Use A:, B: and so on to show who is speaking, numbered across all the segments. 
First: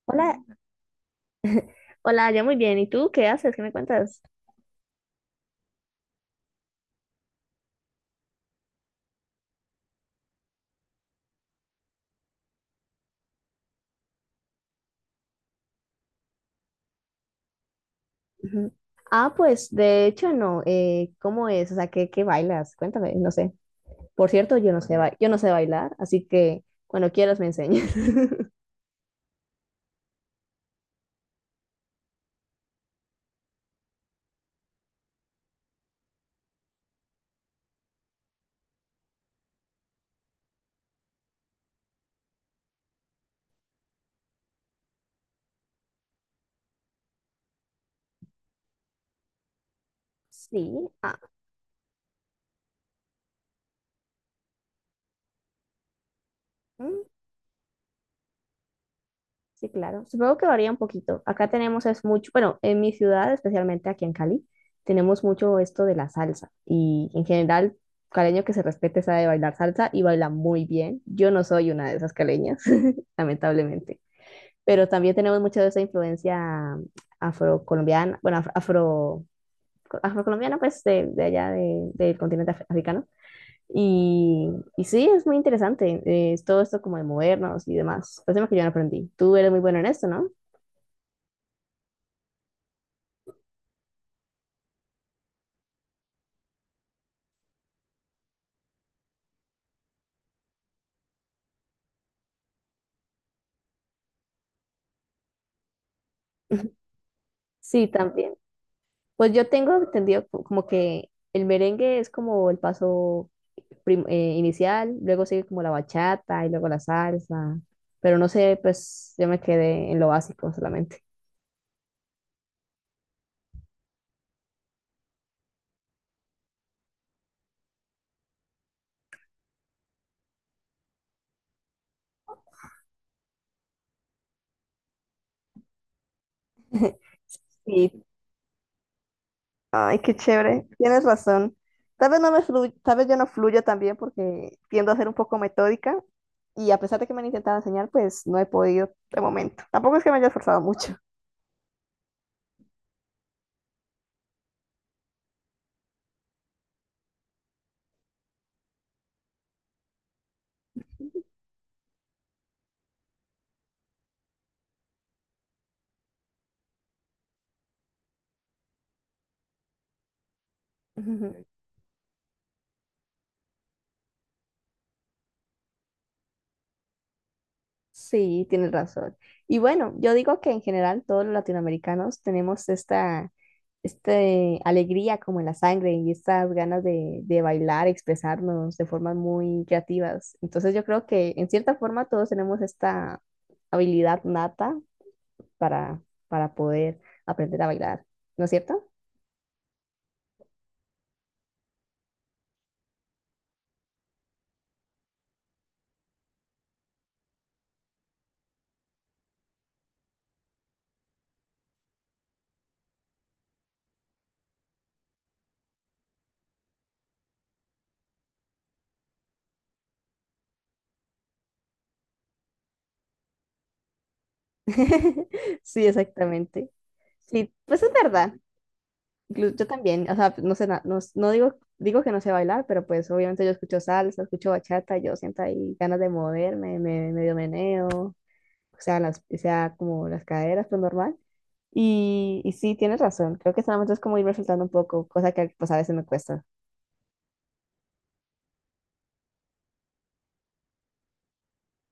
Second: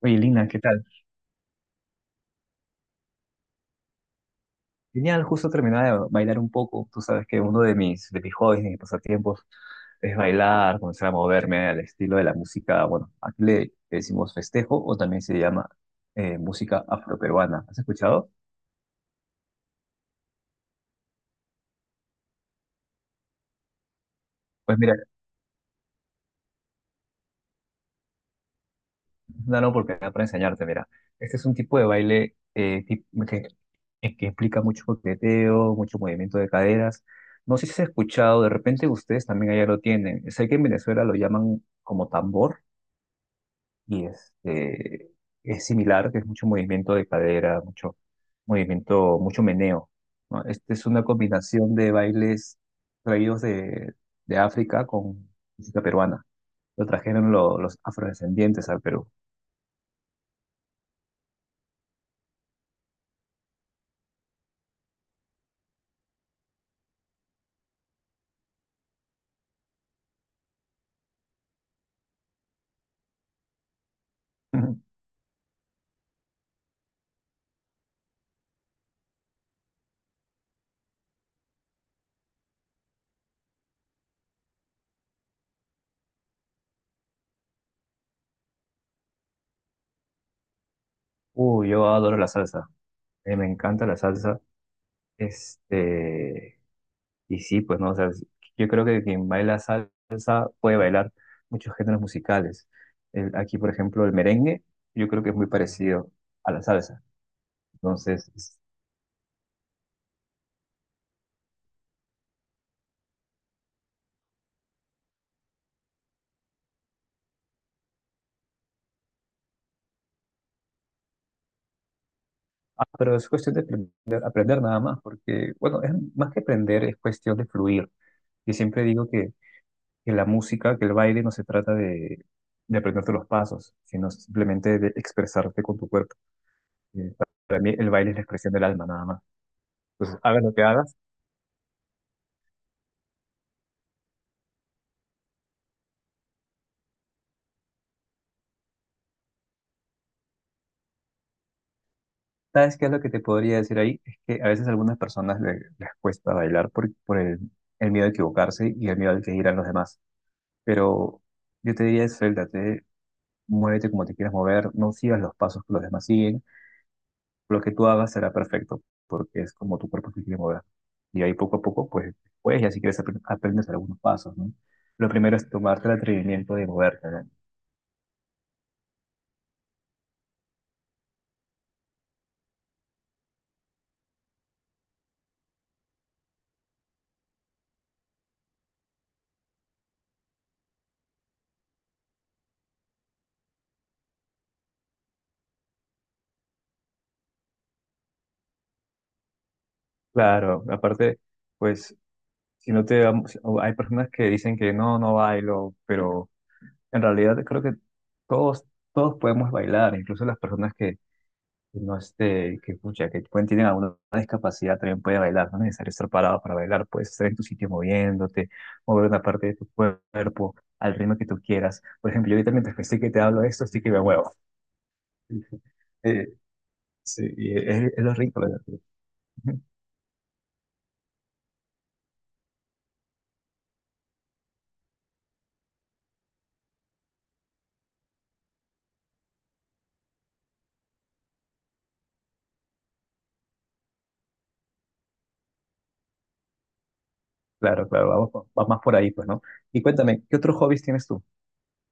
A: Oye,
B: Hola,
A: Lina, ¿qué tal?
B: hola, ya muy bien. ¿Y tú qué haces? ¿Qué me cuentas?
A: Genial, justo terminaba de bailar un poco. Tú sabes que uno de mis hobbies, de mis pasatiempos, es bailar, comenzar a moverme al estilo de la música. Bueno, aquí le decimos festejo o también se llama música afroperuana. ¿Has escuchado?
B: Ujú. Ah, pues de hecho no. ¿Cómo es? O sea, ¿qué bailas? Cuéntame, no sé. Por cierto,
A: Pues mira,
B: yo no sé bailar, así que cuando quieras me enseñas.
A: es una gran oportunidad para enseñarte. Mira, este es un tipo de baile que implica mucho coqueteo, mucho movimiento de caderas. No sé si has escuchado, de repente ustedes también allá lo tienen. Sé que en Venezuela lo llaman como tambor. Y este, es similar, que es mucho movimiento de cadera, mucho movimiento, mucho meneo, ¿no? Este es
B: Sí,
A: una
B: ah,
A: combinación de bailes traídos de África con música peruana. Lo
B: mm,
A: trajeron los afrodescendientes al Perú.
B: sí, claro. Supongo que varía un poquito. Acá tenemos es mucho, bueno, en mi ciudad, especialmente aquí en Cali, tenemos mucho esto de la salsa. Y en general, caleño que se respete sabe bailar salsa y baila muy bien. Yo no soy una de esas caleñas, lamentablemente. Pero también tenemos mucha de esa influencia afrocolombiana, bueno, afro, afrocolombiana, pues de allá del continente africano. Y, y sí, es muy interesante, es todo esto como de movernos y demás. Pues tema que yo no aprendí. Tú eres muy bueno en esto, ¿no?
A: Uy, yo adoro la salsa. Me encanta la salsa. Este, Y sí, pues no, o sea, sí, yo creo que quien baila salsa puede bailar muchos géneros musicales. Aquí, por ejemplo, el merengue, yo creo que es muy parecido a la salsa.
B: Sí,
A: Entonces,
B: también. Pues yo tengo entendido como que el merengue es como el paso inicial, luego sigue como la bachata y luego la salsa, pero no sé, pues yo me quedé en lo básico solamente.
A: ah, pero es cuestión de aprender, aprender nada más, porque, bueno, es más que aprender, es cuestión de fluir. Yo siempre digo que la música, que el baile no se trata de aprenderte los pasos, sino simplemente de expresarte con tu cuerpo. Eh, Para mí, el
B: Sí.
A: baile es la expresión del alma, nada más.
B: Ay, qué
A: Entonces, hagas lo que
B: chévere.
A: hagas.
B: Tienes razón. Tal vez yo no fluyo también porque tiendo a ser un poco metódica y a pesar de que me han intentado enseñar, pues no he podido de momento. Tampoco es que me haya esforzado mucho.
A: ¿Sabes qué es lo que te podría decir ahí? Es que a veces a algunas personas les cuesta bailar por el miedo a equivocarse y el miedo al que dirán los demás. Pero yo te diría, suéltate, muévete como te quieras mover, no sigas los pasos que los demás siguen. Lo que tú hagas será perfecto, porque es como tu cuerpo se quiere mover. Y ahí
B: Ujú.
A: poco a poco, pues después ya si quieres aprendes algunos pasos, ¿no? Lo primero es tomarte el atrevimiento de moverte, ¿no?
B: Sí, tienes razón. Y bueno, yo digo que en general todos los latinoamericanos tenemos esta alegría como en la sangre y estas ganas de bailar, expresarnos de formas muy creativas. Entonces yo creo que en cierta forma todos tenemos esta habilidad nata para, para poder aprender a bailar, ¿no es cierto?
A: Claro, aparte, pues si no te... vamos- hay personas que dicen que no, no bailo, pero en realidad creo que todos, todos podemos bailar, incluso las personas que no este, que escucha, que pueden, tienen alguna discapacidad también pueden bailar, no es necesario estar parado para bailar, puedes estar en tu sitio moviéndote, mover una parte de tu cuerpo al ritmo que tú quieras. Por ejemplo, yo ahorita mientras que estoy que te hablo de esto, sí que me muevo.
B: Sí,
A: Eh,
B: exactamente.
A: sí,
B: Sí,
A: y
B: pues es
A: es lo
B: verdad.
A: rico. ¿Verdad?
B: Yo también, o sea, no sé, no digo, digo que no sé bailar, pero pues obviamente yo escucho salsa, escucho bachata, yo siento ahí ganas de moverme, me medio meneo, o sea, las, o sea, como las caderas, pues normal. Y sí, tienes razón, creo que solamente es como irme soltando un poco, cosa que pues a veces me cuesta.
A: Claro, claro, vamos, va más por ahí, pues, ¿no? Y cuéntame, ¿qué otros hobbies tienes tú?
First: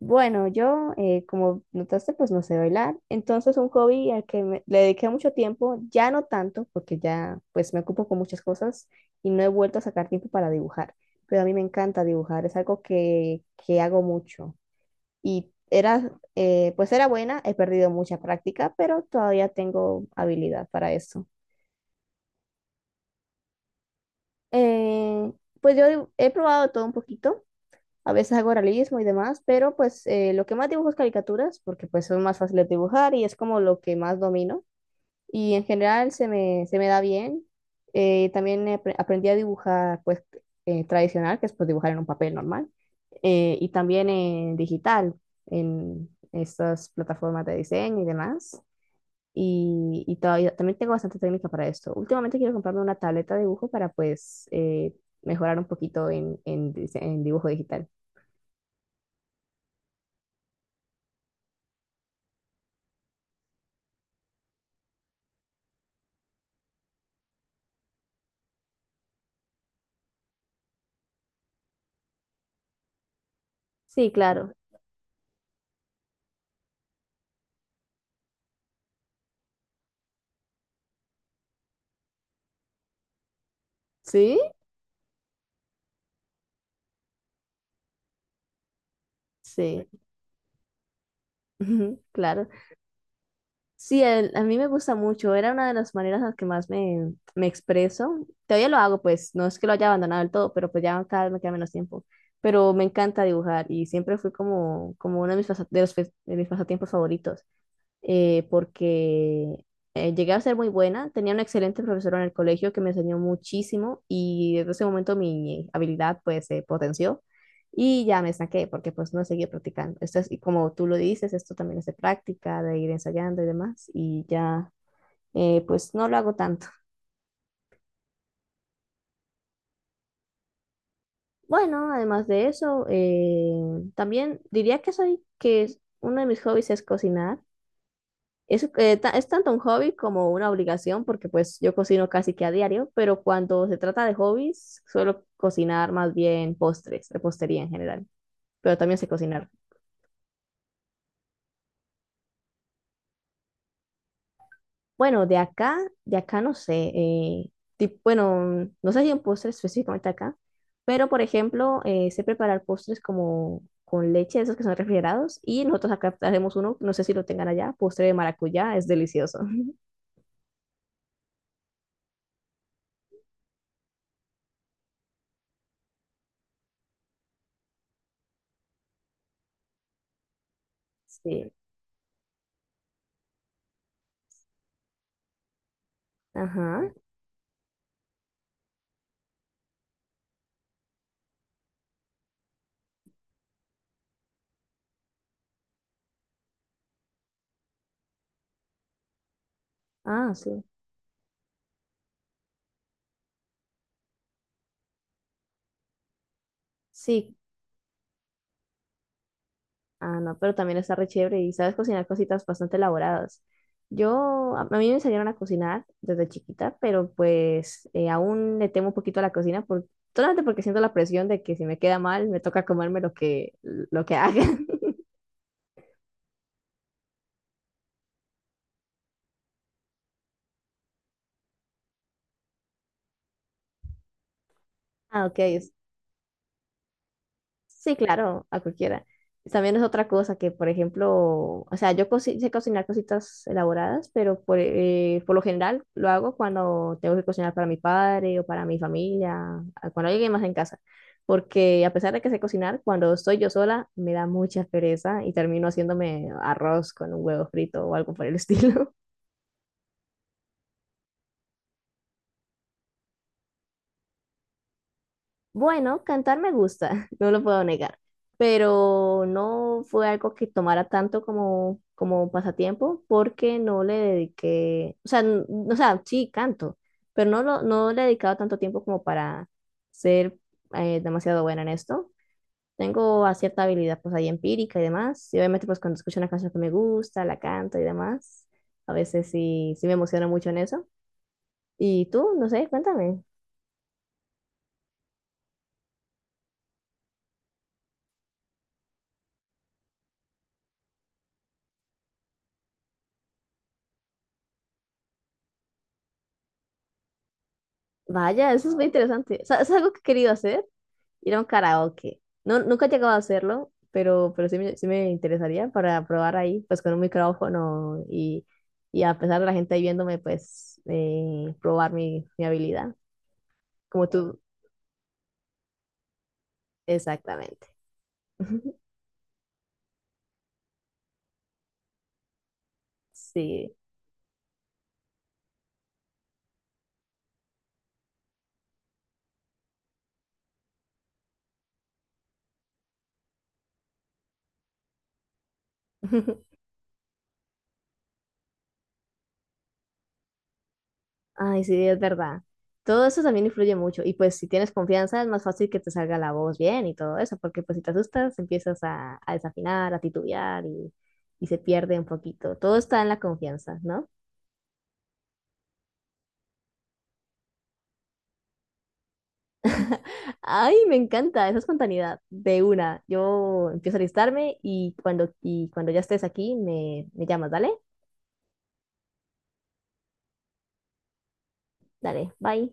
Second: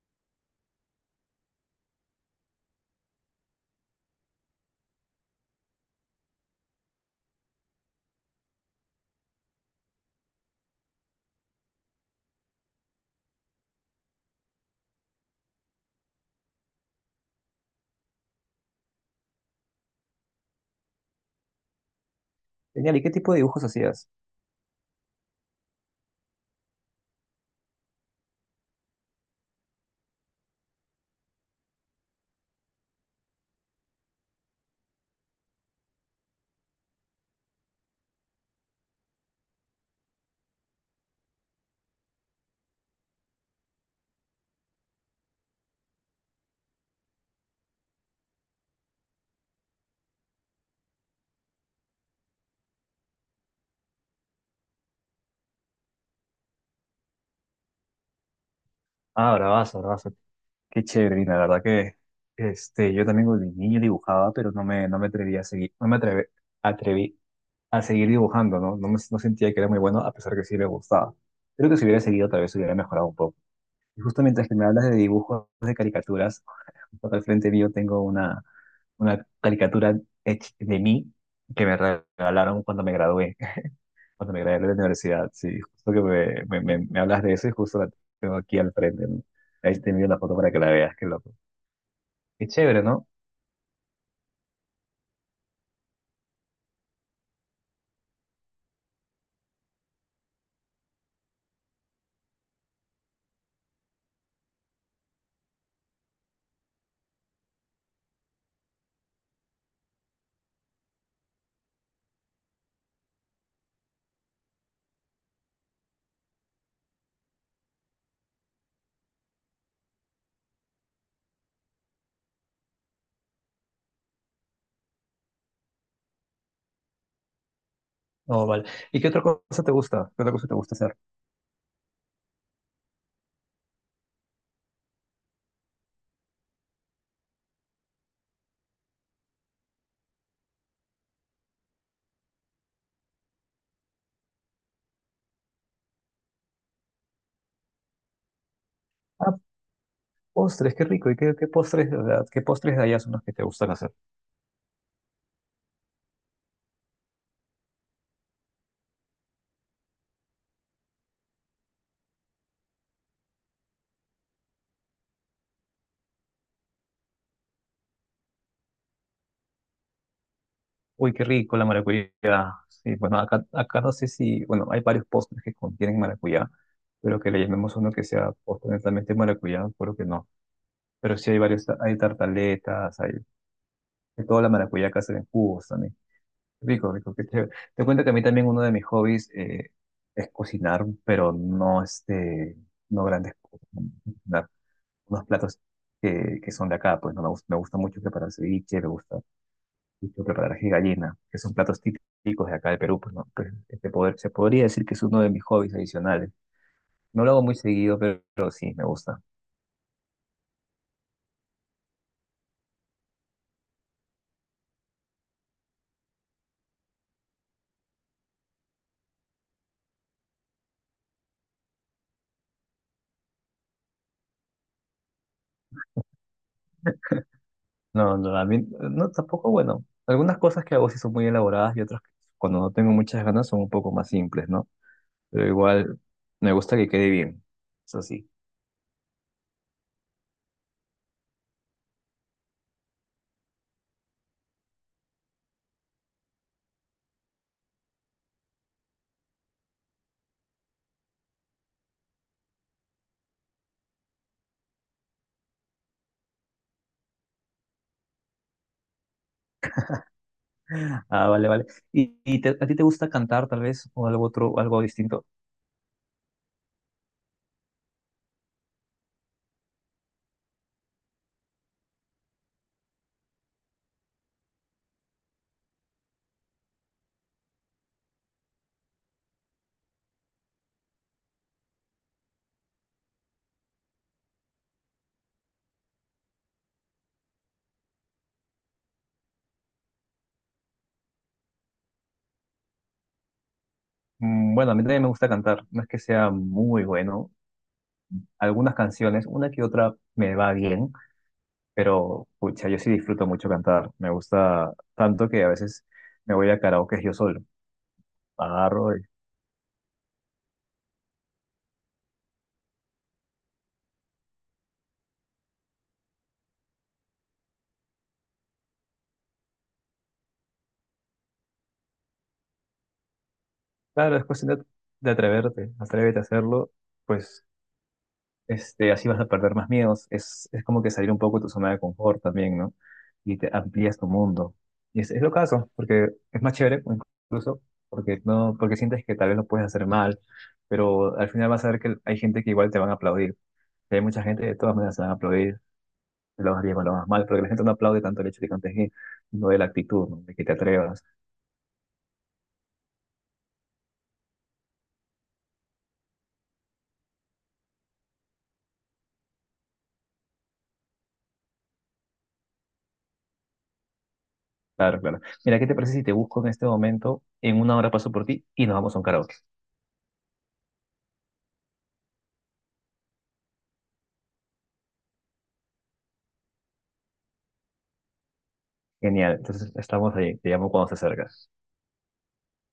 B: Bueno, yo, como notaste, pues no sé bailar. Entonces, un hobby al que le dediqué mucho tiempo, ya no tanto, porque ya pues me ocupo con muchas cosas y no he vuelto a sacar tiempo para dibujar. Pero a mí me encanta dibujar, es algo que hago mucho. Y era, pues era buena, he perdido mucha práctica, pero todavía tengo habilidad para eso.
A: Genial, ¿y qué tipo de dibujos hacías?
B: Eh, pues yo he probado todo un poquito. A veces hago realismo y demás, pero pues lo que más dibujo es caricaturas, porque pues son más fáciles de dibujar y es como lo que más domino. Y en general se me da bien. También aprendí a dibujar pues tradicional, que es pues dibujar en un papel normal, y también en digital, en estas plataformas de diseño y demás. Y todavía, también tengo bastante técnica para esto. Últimamente quiero comprarme una tableta de dibujo para pues mejorar un poquito en en dibujo digital.
A: Ah, bravazo, bravazo. Qué chévere, y la verdad que yo también de niño dibujaba, pero no me atreví a seguir, no me atreve- atreví a seguir dibujando, ¿no? No sentía que era muy bueno, a pesar que sí me gustaba. Creo que si hubiera seguido, tal vez hubiera mejorado un poco. Y
B: Sí,
A: justo mientras
B: claro.
A: que me hablas de dibujos de caricaturas, justo al frente mío tengo una caricatura hecha de mí que me regalaron cuando me gradué, cuando
B: ¿Sí?
A: me gradué de la universidad. Sí, justo que me hablas de eso y justo la tengo aquí al frente, ¿no? Ahí
B: Sí,
A: te envío la foto para que la veas, que lo... Qué
B: claro.
A: chévere, ¿no?
B: Sí, a mí me gusta mucho. Era una de las maneras en las que más me, me expreso. Todavía lo hago, pues no es que lo haya abandonado del todo, pero pues ya cada vez me queda menos tiempo. Pero me encanta dibujar y siempre fue como, como uno de mis, de mis pasatiempos favoritos. Porque llegué a ser muy buena. Tenía un excelente profesor en el colegio que me enseñó muchísimo y desde ese momento mi habilidad pues se potenció y ya me saqué porque pues no seguí practicando. Esto es, y como tú lo dices, esto también es de práctica, de ir ensayando y demás y ya pues no lo hago tanto.
A: No, vale. ¿Y qué otra cosa te gusta? ¿Qué otra cosa te gusta hacer?
B: Bueno, además de eso, también diría que uno de mis hobbies es cocinar. Es, es tanto un hobby como una obligación, porque pues yo cocino casi que a diario, pero cuando se trata de hobbies, suelo cocinar más bien postres, repostería en general, pero también sé
A: Ah,
B: cocinar.
A: postres, qué rico. ¿Y qué postres, o sea, qué postres de allá son los que te gustan hacer?
B: Bueno, de acá no sé, bueno, no sé si un postre específicamente acá, pero por ejemplo, sé preparar postres como con leche, esos que son refrigerados, y nosotros acá hacemos uno, no sé si lo tengan allá, postre de maracuyá, es delicioso.
A: Uy, qué rico la maracuyá. Sí, bueno, acá no sé si, bueno, hay varios postres que contienen maracuyá, pero que le llamemos uno que sea postre netamente maracuyá, creo que no. Pero sí hay
B: Sí,
A: varios, hay tartaletas, hay de toda la maracuyá que hacen en jugos también.
B: ajá,
A: Rico, rico, qué chévere. Te cuento que a mí también uno de mis hobbies es cocinar, pero no este, no grandes cosas, ¿no? Cocinar unos platos que son de acá, pues no me gusta, me gusta mucho preparar ceviche, me gusta mucho
B: ah,
A: preparar
B: sí.
A: ají de gallina, que son platos típicos de acá de Perú, pues no, pues, este poder, se podría decir que es uno de mis hobbies adicionales. No lo
B: Sí,
A: hago muy seguido, pero sí, me gusta.
B: Ah, no, pero también está re chévere y sabes cocinar cositas bastante elaboradas. Yo, a mí me enseñaron a cocinar desde chiquita, pero pues aún le temo un poquito a la cocina, por, solamente porque siento la presión de que si me queda mal, me toca comerme lo que haga.
A: No, no, a mí, no, tampoco, bueno, algunas cosas que hago sí son muy elaboradas y otras que cuando no tengo muchas ganas son un poco más simples, ¿no?
B: Ah, ok,
A: Pero igual me gusta que quede bien.
B: sí,
A: Eso sí.
B: claro, a cualquiera. También es otra cosa que, por ejemplo, o sea, sé cocinar cositas elaboradas, pero por lo general lo hago cuando tengo que cocinar para mi padre o para mi familia, cuando hay alguien más en casa. Porque a pesar de que sé cocinar, cuando estoy yo sola me da mucha pereza y termino haciéndome arroz con un huevo frito o algo por el estilo.
A: Ah, vale, vale. ¿Y, a ti te gusta cantar tal vez o algo otro, algo distinto?
B: Bueno, cantar me gusta, no lo puedo negar, pero no fue algo que tomara tanto como, como pasatiempo porque no le dediqué, o sea, o sea, sí canto, pero no, no le he dedicado tanto tiempo como para ser demasiado buena en esto. Tengo a cierta habilidad pues ahí empírica y demás, y obviamente pues cuando escucho una canción que me gusta, la canto y demás, a veces sí, sí me emociono mucho en eso. Y tú, no sé, cuéntame.
A: Bueno, a mí también me gusta cantar, no es que sea muy bueno. Algunas canciones, una que otra me va bien, pero pucha, yo sí disfruto mucho cantar. Me gusta tanto que a veces me voy a karaoke yo solo.
B: Vaya, eso es muy
A: Agarro y...
B: interesante. O sea, es algo que he querido hacer ir a un karaoke. No, nunca he llegado a hacerlo, pero sí, sí me interesaría para probar ahí, pues con un micrófono y a pesar de la gente ahí viéndome, pues probar mi habilidad, como
A: Claro, es
B: tú,
A: cuestión de atreverte, atrévete a hacerlo, pues
B: exactamente.
A: así vas a perder más miedos. Es como que salir un poco de tu zona de confort también, ¿no? Y te
B: Sí,
A: amplías tu mundo. Y es lo caso, porque es más chévere incluso, porque, no, porque sientes que tal vez lo puedes hacer mal, pero al final vas a ver que hay gente que igual te van a aplaudir. Y hay mucha gente que de todas maneras te van a aplaudir, lo vas bien o lo vas mal, porque la gente no aplaude tanto el hecho de que cantes bien, no de la actitud, ¿no? De que te atrevas.
B: ay, sí, es verdad. Todo eso también influye mucho. Y pues si tienes confianza es más fácil que te salga la voz bien y todo eso, porque pues si te asustas empiezas a desafinar, a titubear y se pierde un poquito. Todo está en la confianza, ¿no?
A: Claro, claro. Mira, ¿qué te parece si te busco en este momento? En una hora paso por ti y nos vamos a un karaoke.
B: Ay, me encanta esa espontaneidad de una. Yo empiezo a alistarme y cuando ya estés aquí me llamas, ¿dale?
A: Genial. Entonces estamos ahí. Te llamo cuando se acerca.
B: Dale, bye.